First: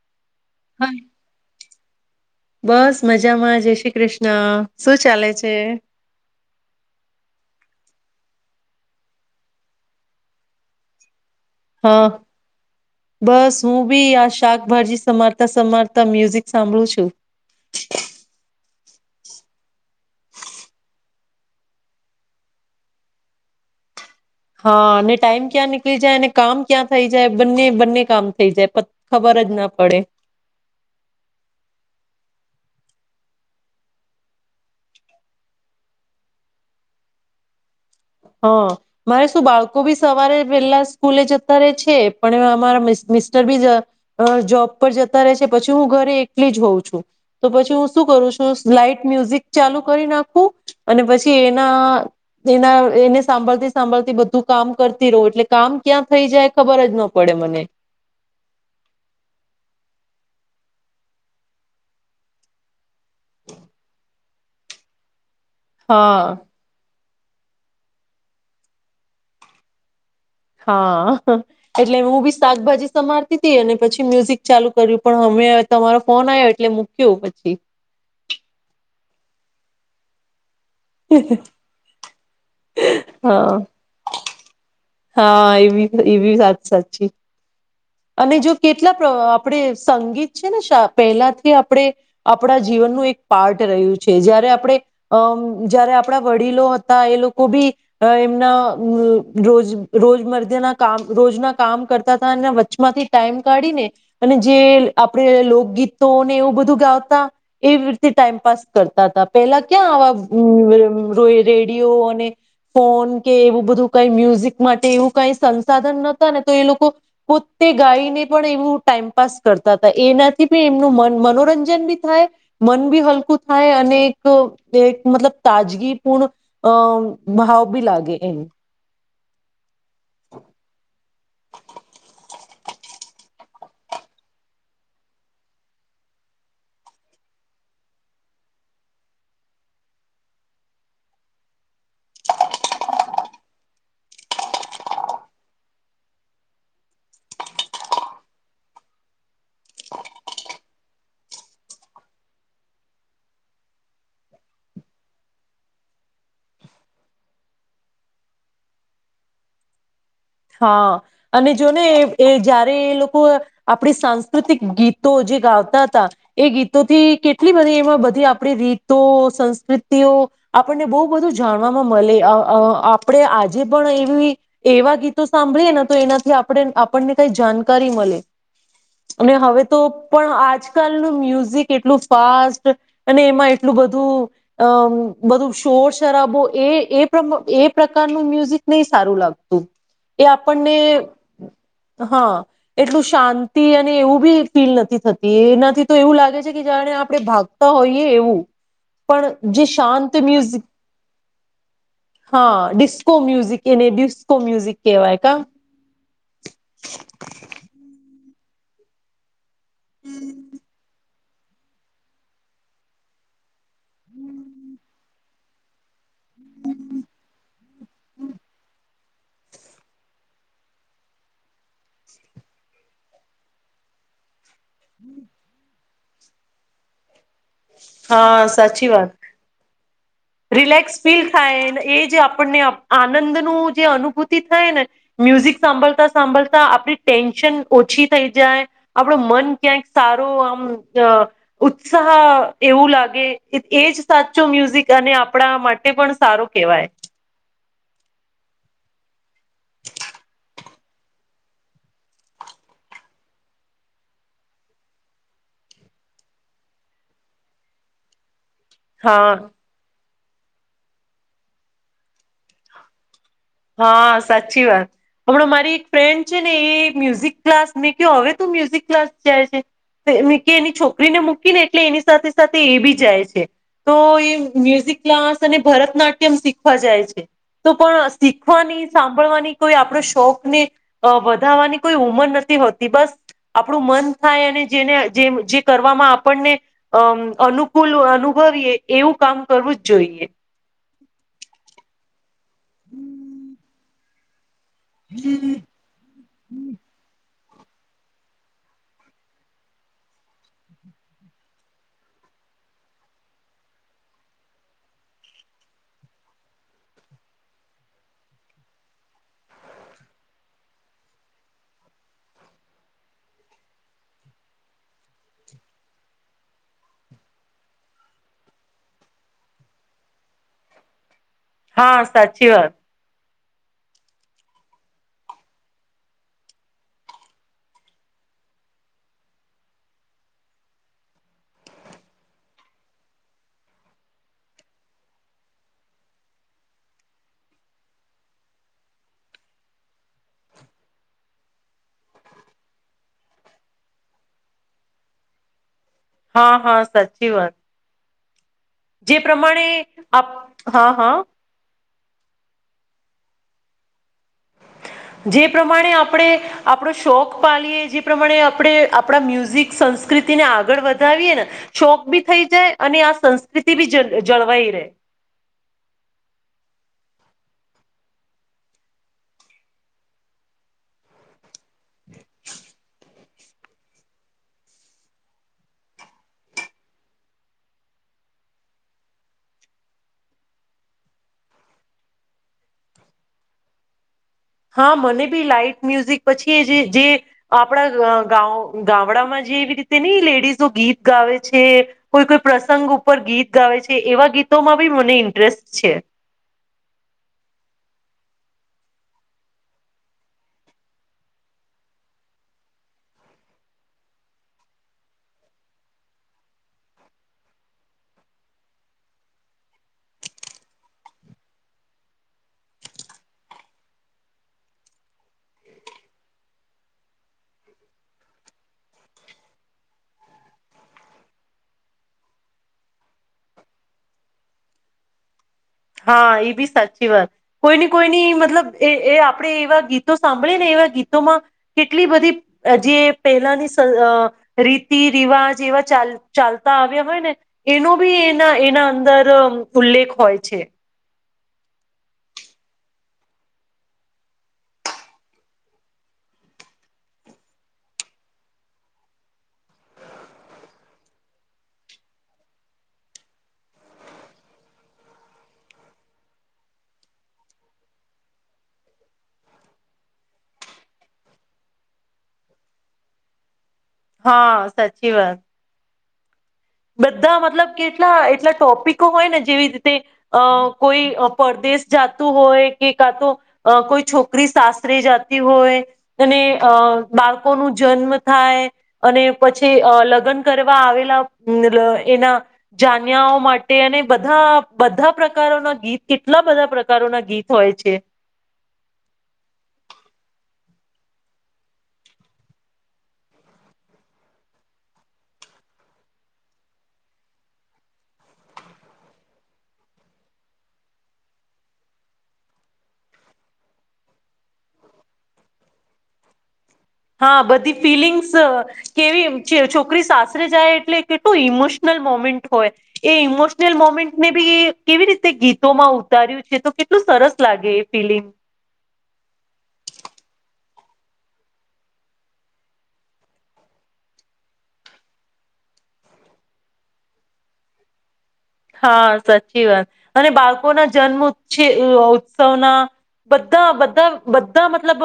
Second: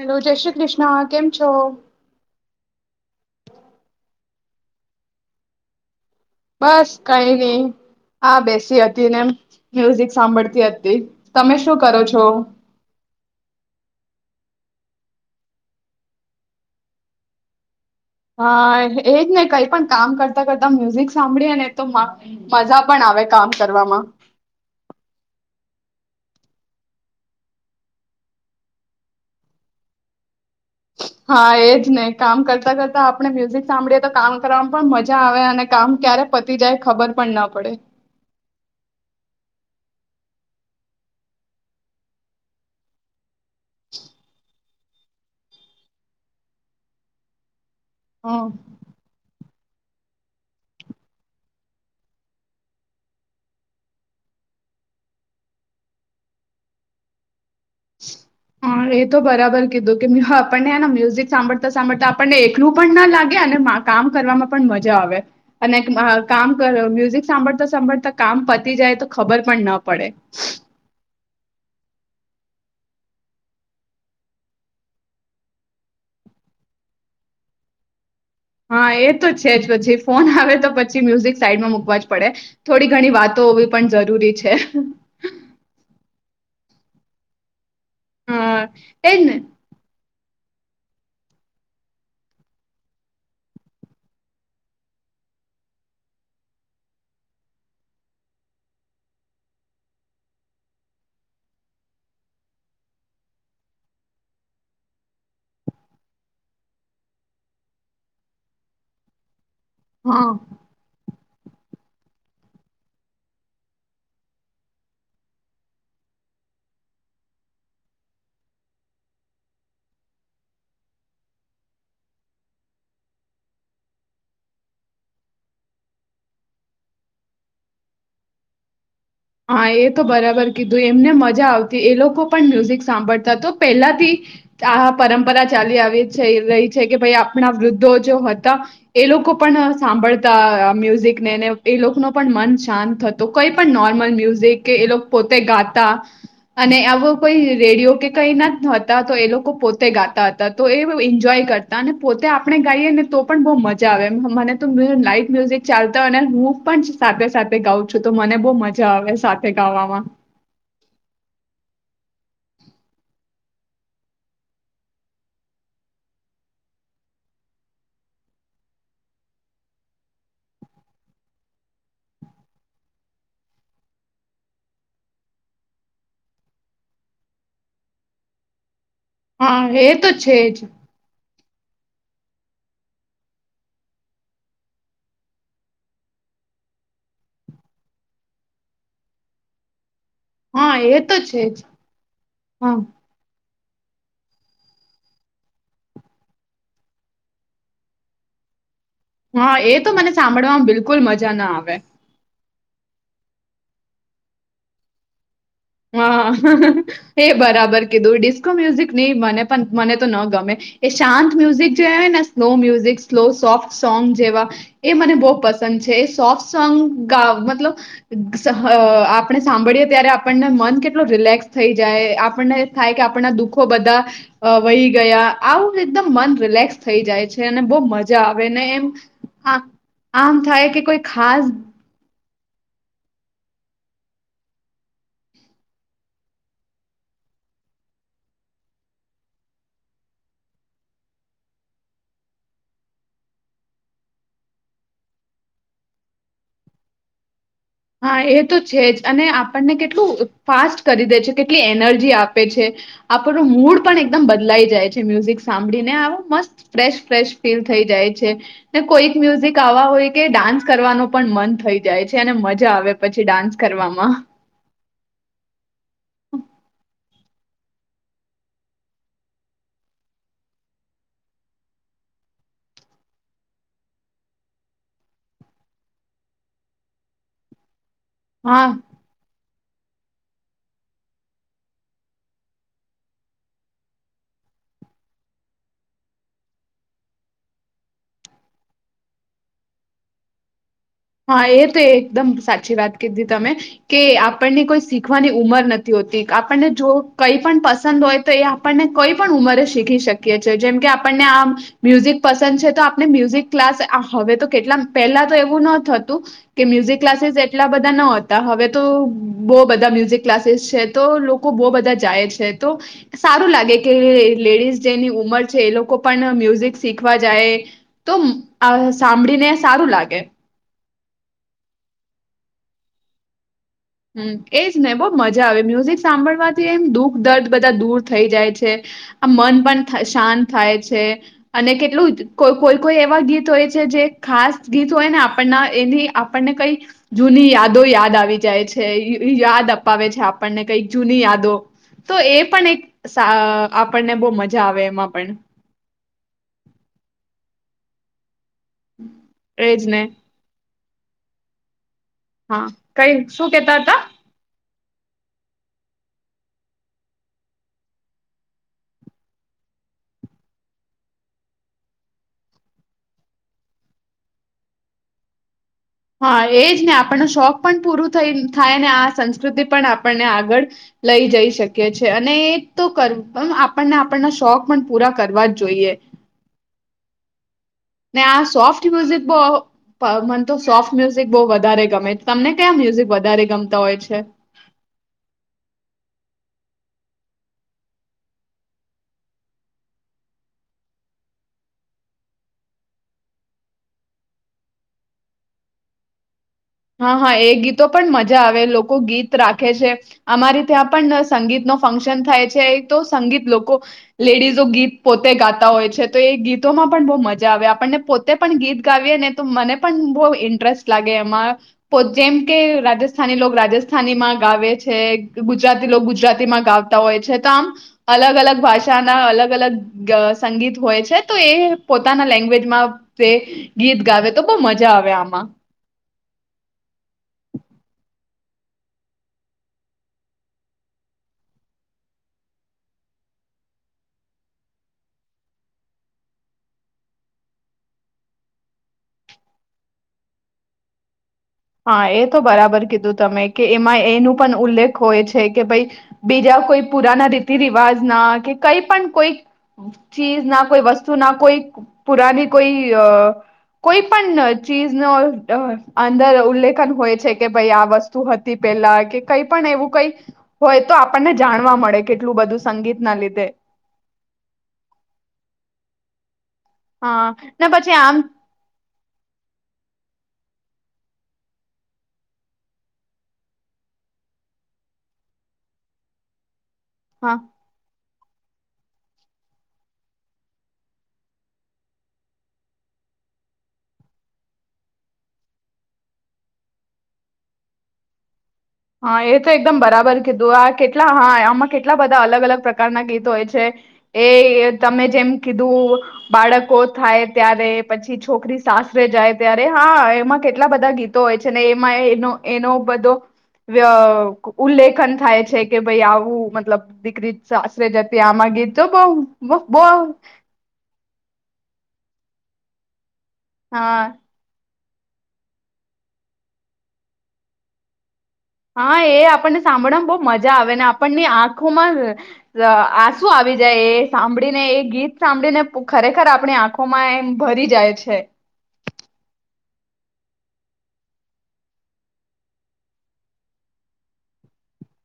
[inaudible] જય શ્રી હા કૃષ્ણ કેમ છો? બસ મજામાં જય શ્રી કૃષ્ણ. શું ચાલે છે? બસ કઈ નહીં આ બેસી હતી ને મ્યુઝિક સાંભળતી હતી. તમે શું કરો હા છો? બસ હું બી આ શાકભાજી સમારતા સમારતા મ્યુઝિક સાંભળું છું. હા એજ ને કઈ પણ કામ કરતા કરતા મ્યુઝિક સાંભળીએ ને તો મજા પણ આવે કામ કરવામાં. હા ને ટાઈમ ક્યાં નીકળી જાય અને કામ ક્યાં થઈ જાય. બંને બંને કામ થઈ જાય ખબર જ ન પડે. હા એજ ને કામ કરતા કરતા આપણે મ્યુઝિક સાંભળીએ તો કામ કરવામાં પણ મજા આવે. અને કામ ક્યારે પતી જાય ખબર પણ ન પડે. હહ મારે શું બાળકો બી સવારે વેલા સ્કૂલે જતા રે છે. પણ અમારા મી મિસ્ટર બી અ જોબ પર જતા રે છે. પછી હું ઘરે એકલી જ હોઉં છું. તો પછી હું શું કરું હ છું લાઇટ મ્યુઝિક ચાલુ કરી નાખું અને પછી એના એના એને સાંભળતી સાંભળતી બધું કામ કરતી રહું એટલે કામ ક્યાં થઈ જાય ખબર જ ન પડે મને હા એ તો બરાબર કીધું કે આપણને મ્યુઝિક સાંભળતા સાંભળતા આપણને એકલું પણ ન લાગે અને કામ કરવામાં પણ મજા આવે. અને એક હા કામ કર મ્યુઝિક સાંભળતા સાંભળતા કામ પતી જાય તો ખબર પણ ન પડે. હા એટલે હું બી શાકભાજી સમારતી તી. અને પછી મ્યુઝિક ચાલુ કર્યું પણ અમે તમારો ફોન આવ્યો એટલે મૂક્યો પછી હા એ તો છે જ પછી ફોન આવે તો પછી મ્યુઝિક સાઈડમાં મૂકવા જ પડે. થોડી ઘણી વાતો હા હોવી પણ જરૂરી છે. હા ઈબી ઈબી વાત સાચી અને જો હ કેટલા એજ પણ ને આપણે સંગીત છે ને શા પહેલાથી આપણેે આપણા જીવનનું એક પાર્ટ રહ્યું છે. જયારે આપણેે અ જયારે આપડા વડીલો હતા એ લોકો બી એમના રોજ રોજ મરધ્યના કામ રોજના કામ કરતા તા ને વચ્ચ માંથી ટાઈમ કાઢીને અને જે આપણે લોકગીતોને એવું બધું ગાતા એવી રીતે ટાઈમપાસ કરતા તા પેલા ક્યાં હા આવા રોય રેડિયો અને ફોન કે એવું બધું કઈ મ્યુઝિક માટે એવું કઈ સંસાધન નતા ને તો એ લોકો પો તે ગાઈને પણ એવું ટાઈમપાસ કરતા તા. એનાથી બી એમનું મન મનોરંજન બી થાય મન બી હલકું થાય અને એક એક મતલબ તાજગીપૂર્ણ અ ભાવ બી લાગે એમ. હા એ તો બરાબર કીધું એમને મજા મજા આવતી એ લોકો પણ મ્યુઝિક સાંભળતા તો પહેલાથી આ પરંપરા ચાલી આવી રહી છે. કે ભાઈ આપણા વૃદ્ધોજો હતા એ લોકો પણ સાંભળતા મ્યુઝિક નેને એ લોકોનો પણ મન શાંત થતો. કઈ પણ નો મ્યુઝિક કે એ લોકો પોતે ગાતા અને આવો કોઈ રેડિયો કે કઈ ના હતા તો એ લોકો પોતે ગાતા હતા. તો એ એન્જોય કરતા અને પોતે આપણે ગાઈએ ને તો પણ બહુ મજા આવે. મને તો લાઈવ મ્યુઝિક ચાલતા અને હું પણ સાથે સાથે ગાઉ છું. તો મને બહુ મજા જા આવે સાથે ગાવામાં હા અને જો ને એ જયારે એ લોકો આપણી સાંસ્કૃતિક ગીતો જે ગાવતા હતા. એ ગીતોથી કેટલી બધી એમાં બધી આપણી રીતો, સંસ્કૃતિઓ આપણને બહુ બધું જાણવામાં મલે આપણે આજે પણ એવી એવા ગીત તો સાંભળીએે ને તો એનાથી આપણે આપણને કઈ જાનકારી મલે. અને હા હવે તો એ પણ છે જ આજકાલનું મ્યુઝ ઝીક એટલું ફાસ્ટ અને એમાં એટલું બધું અ બધું શોર શરાબો એ એ પ્રકારનું મ્યુઝિક નહીં સારું લાગતું. એ હા આપણને એ તો છે જ હા એટલું શાંત તે અને એવું બી ફીલ નથી થતી એનાથી તો એવું લાગે છે કે જાણે આપણે ભાગતા હોઈએ એવું. પણ હા જે એ તો શાંત મને મ્યુઝિક સાંભળવામાં બિલકુલ મજા ના આવે. હા ડિસ્કો મ્યુઝિક એને ડિસ્કો મ્યુઝિક કેવાય ક હા એ બરાબર કીધું, ડિસ્કો મ્યુઝિક ની મને પણ, મને તો ન ગમે. એ શાંત મુઝિક જે ને slow music, slow soft song જેવા એ મને બહુ પસંદ છે. એ સોફ્ટ સોંગ ગા અ મતલબ આપણે સાંભળીએ ત્યારે આપણને મન કેટલું રિલેક્સ થઈ જાય. આપણને થાય કે આપણના દુઃખો બધા વહી ગયા. આવું એકદમ મન રિલેક્સ થઈ જાય છે. અને બહુ મજા હા આવેને સાચી એમ વાત આ આમ થાય કે રિલેક્સ કોઈ ફીલ ખાસ થાયને એજ આપણને આનંદ નું જે અનુભૂતિ થાય ને મ્યુઝિક સાંભળતા સાંભળતા આપડી ટેન્શન ઓછી થઈ જાય. આપડો મન ક્યાંક સારો આમ અ ઉત્સાહ એવું લાગે. એજ સાચો મ્યુઝિક અને આપણા માટે પણ સારું કેવાય. હા એ તો છે જ. અને આપણને કેટલું ફાસ્ટ કરી દે છે. કેટલી એનર્જી આપે છે. આપણનો મૂડ પણ એકદમ બદલાઈ જાય છે. મ્યુઝિક સાંભળીને આવો મસ્ત ફ્રેશ, ફ્રેશ ફીલ થઈ જાય છે. ને કોઈક હા મ્યુઝિક આવા હોય કે ડાન્સ કરવાનો પણ મન થઈ જાય છે, અને મજા જા આવે પછી ડાન્સ કરવામાં હા સાચી વાત. હમણાં મારી એક ફ્રેન્ડ છે ને એ મ્યુઝિક ક્લાસ ની કે હવે તો મ્યુઝિક ક્લાસ જાય છે. એની છોકરીને મૂકીને, એટલે એની સાથે સાથે એ બી જાય છે. તો એ મ્યુઝિક ક્લાસ અને ભરતનાટ્યમ શીખવા જાય છે. તો પણ હા શીખવાની, સાંભળવાની. કોઈ આપણ શોખ ને અ વધાવાની કોઈ ઉમર નથી હોતી. બસ આપણું મન થાય અને જેને જે જે કરવામાં આપણને અમ અનુકૂલ અનુભવીયએ એવું કામ કરવું જ જોઈએ. હા એ તો એકદમ સાચી વાત કીધી તમે. કે આપણને કોઈ શીખવાની ઉંમર નથી હોતી. આપણને જો કઈ પણ પસંદ હોય તો એ આપણને કઈ પણ ઉંમરે શીખી શકીએ છે. જેમ કે આપણને આ મ્યુઝિક પસંદ છે તો આપને મ્યુઝિક ક્લાસ હવે તો કેટલા પહેલા તો એવું ન થતું કે મ્યુઝિક ક્લાસીસ એટલા બધા ન હતા. હવે તો બો બધા મ્યુઝિક ક્લાસીસ છે. તો લોકો બો બધા જાય છે તો સારું લાગે કે લેડીઝ જેની ઉમર છે. એ લોકો પણ મ્યુઝિક શીખવા જાય તો સાંભળીને સારું લાગે. હા સાચી વાત. હ એજ ને બહુ મજા આવે. મ્યુઝિક સાંભળવાથી એમ દુઃખ દર્દ બધા દૂર થઈ જાય છે. આમ મન પણ શાંત થાય છે. અને કેટલું કોઈ કોઈ એવા ગીત હોય છે. જે ખાસ ગીત હોય ને આપણના એની આપણને કઈ જૂની યાદો યાદ આવી જાય છે. યાદ અપાવે છે આપણને કઈક જૂની યાદો તો એ પણ એક સા આપણને બહ મજા આવે એમાં પણ. હા હા સાચી વાત. જે પ્રમાણે એજ ને આપ હા હા. હા કઈ શું કેતા હતા? જે પ્રમાણે આપણે આપણો શોખ પાલીએ જે પ્રમાણે આપણે આપણા મ્યુઝિક સંસ્કૃતિને આગળ વધાવીએ ને શોખ બી થઈ જાય અને આ સંસ્કૃતિ બી જ જળવાઈ રે. હા એ જ ને આપણનો શોખ પણ પૂર થ થાય. ને આ સંસ્કૃતિ પણ આપણને આગળ લઈ જઈ શકે. છે અને એકતો પણ આપણને આપણના શોખ પણ પૂરા કરવા જ જોઈએ. ને આ સોફ્ટ મ્યુઝિક બો મને તો સોફ્ટ મ્યુઝિક બો વધારે ગમે. તમને કયા મ્યુઝિક વધારે ગમતા હોય છે? હા મને બી લાાઈટ મ્યુઝિક પછી જે જે આપણા ગાવ ગામડામાં જે એવી રીતે ને લેડીઝો ગીત ગાવે છે. કોઈ કોઈ પ્રસંગ ઉપર ગીત ગાવે છે. એવા ગીતોમાં બી મને ઇન્ટરેસ્ટ છે. હા હા એ ગીતો પણ મજા આવે. લોકો ગીત રાખે છે. અમારે ત્યાં પણ સંગીત નો ફંક્શન થાય છે. તો સંગીત લોકો લેડીઝો ગીત પોતે ગાતા હોય છે. તો એ ગીતોમાં પણ બો મજા આવે આપણને પોતે પણ ગીત ગાવીએ ને તો મને પણ બહુ ઇન્ટરેસ્ટ લાગે એમાં. પો જેમ કે રાજસ્થાની લો રાજસ્થાનીમાં ગાવે છે. ગુજરાતી લો ગુજરાતીમાં ગાવતા હોય છે. તો આમ અલગ અલગ ભાષાના અલગ અલગ સંગીત હોય છે. તો એ પોતાના લેંગ્વેજમાં તે ગીત ગાવે તો બહુ મજા આવે આમાં. હા એ બી સાચી વાત. કોઈને કોઈની મતલબ એ એ આપણે એવા ગીતો સાંભળીએ ને એવા ગીતોમાં કેટલી બધી જે પહેલાની રીતિ રિવાજ એવા ચ ચાલતા આવ્યા હોય ને એનો બી એના એના અંદર ઉલ્લેખ હોય છે. હા એ તો બરાબર કીધું તમે. કે એમાં એનું પણ ઉલ્લેખ હોય છે. કે ભાઈ બીજા કોઈ પુરાના રીતિ રિવાજ ના કે કઈ પણ કોઈ ચીજ ના કોઈ વસ્તુ ના કોઈ પુરાની કોઈ કોઈ પણ ચીજનો અંદર. ઉલ્લેખન હોય છે કે ભાઈ આ વસ્તુ હતી પેલા કે કઈ પણ એવું કઈ હોય તો આપણને જાણવા મળે. કેટલું બધું સંગીત ના લીધે. હા સાચી વાત હા બધા મતલબ ને પછી કેટલા આમ એટલા ટોપિક હોય ને જેવી રીતે અ કોઈ પરદેશ જતું હોય કે કા તો કોઈ છોકરી સાસરે જાતી હોય અને અ હા બાળકો નું જન્મ થાય અને પછી લગ્ન કરવા આવેલા એના જાન્યાઓ માટે અને બધા બધા પ્રકારોના ગીત કેટલા બધા પ્રકારોના ગીત હોય છે. હા એ તો એકદમ બરાબર કીધું આ કેટલા હા આમાં કેટલા બધા અલગ અલગ પ્રકારના ગીતો હોય છે એ તમે જેમ કીધું બાળકો થાય ત્યારે પછી છોકરી સાસરે જાય ત્યારે હા એમાં કેટલા બધા ગીતો હોય છે ને એમાં એનો એનો બધો ઉલ્લેખન થાય છે કે ભાઈ આવું મતલબ દીકરી હા બધી સાસરે જતી ફિલિંગ્સ આમાં ગીત તો બહુ બહુ કેવી બહુ, છોકરી સાસરે જાય એટલે કેટલું ઇમોશનલ મોમેન્ટ હોય. એ ઇમોશનાલ હા મોમેન્ટ ને બી કેવી રીતે ગીતોમાં ઉતાર્યું છે તો કેટલું સરસ લાગે એ ફિલિમ હા એ આપણને સાંભળવા બહુ મજા આવે ને આપણની આંખોમાં આંસુ આવી જાય એ સાંભળીને એ ગીત સાંભળીને ખરેખર આપણી આંખોમાં એમ ભરી જાય છે. હા સાચી વાત અને બાળકોના જન્મ છે ઉત્સવના બધા બધા-બધા મતલબ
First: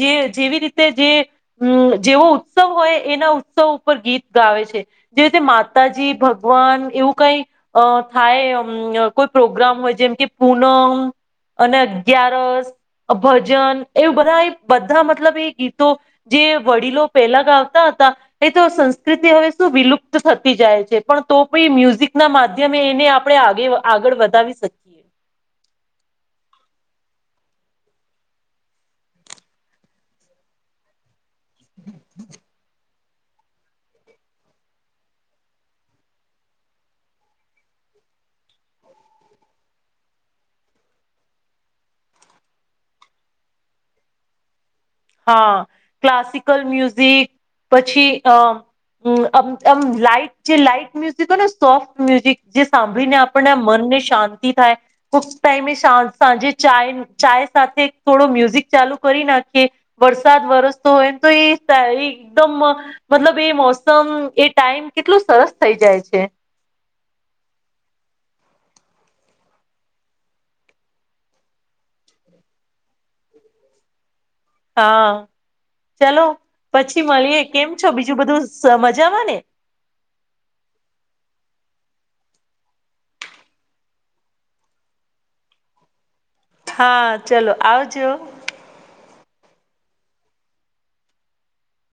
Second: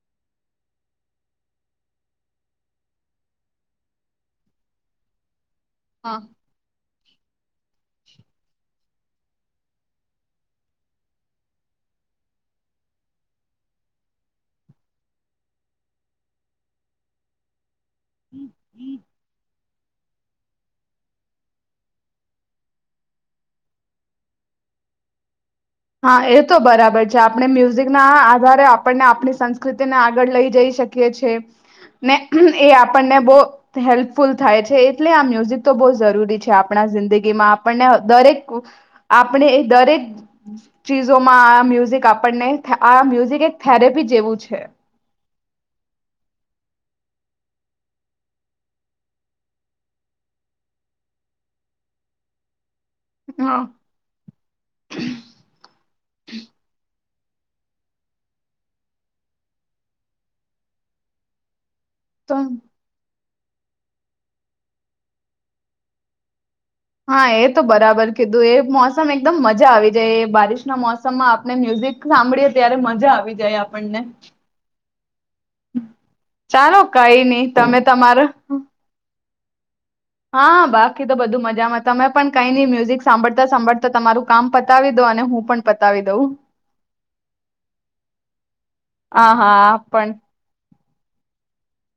જેવી રીતે જેમ જેવો ઉત્સવ હોય એના ઉત્સવ ઉપર ગીત ગાવે છે જે રીતે માતાજી હા ભગવાન એવું કઈ અ થાયમ કોઈ પ્રોગ્રામ હોય જેમ કે પૂનમ અને અગિયારસ ભજન એવું બધા એ બધા મતલબ એ ગીતો જે વડીલો પહેલા ગાતા હતા એ તો સંસ્કૃતિ હવે વિલુપ્ત થતી જાય છે પણ તો મ્યુઝિક ના માધ્યમ અમે એને આપણે આગ આગળ વધાવી શકીએ. હા એ તો બરાબર છે આપણે મ્યુઝિકના આધારે આપણને આપણી સંસ્કૃતિને આગળ લઈ જઈ શકીએ છે ને એ આપણને બહુ હેલ્પફુલ થાય છે એટલે આ મ્યુઝિક તો બહુ જરૂરી છે આપણા જિંદગીમાં આપણને દરેક આપણે દરેક આમ ચીજોમાં આ મ્યુઝિક આપણને આ મ્યુઝિક એક થેરેપી જેવું છે. હા ક્લાસિકલ મ્યુઝિક પછી અ આમ લાઈટ જે લાઈટ મ્યુઝિક હોય ને સોફ્ટ મ્યુઝિક જે સાંભળીને આપના હા મનને શાંતિ થાય કોક ટાઈમે સાંજે ચાય ચાય સાથે થોડો મ્યુઝિક ચાલુ કરી નાખીએ વરસાદ વરસતો હોય ને તો એ સહી તો મહ મતલબ એ મોસમ એ ટાઈમ કેટલું સરસ થઈ જાય છે. હા એ તો બરાબર કીધું એ મોસમ એકદમ મજા આવી જાય એ બારિશના મોસમમાં આપને મ્યુઝિક સાંભળીએ ત્યારે મજા આવી જાય આપણને હા ચલો ચાલો પછી કઈ મળીએ નહી કેમ તમે છો તમાર બીજું બધું મજાવા ને હા બાકી તો બધું મજામાં તમે પણ કઈ નહી મ્યુઝિક સાંભળતા-સાંભળતા તમારું કામ પતાવી દો અને હું પણ પતાવી દઉં. હા ચલો આવજો. હા-હા પણ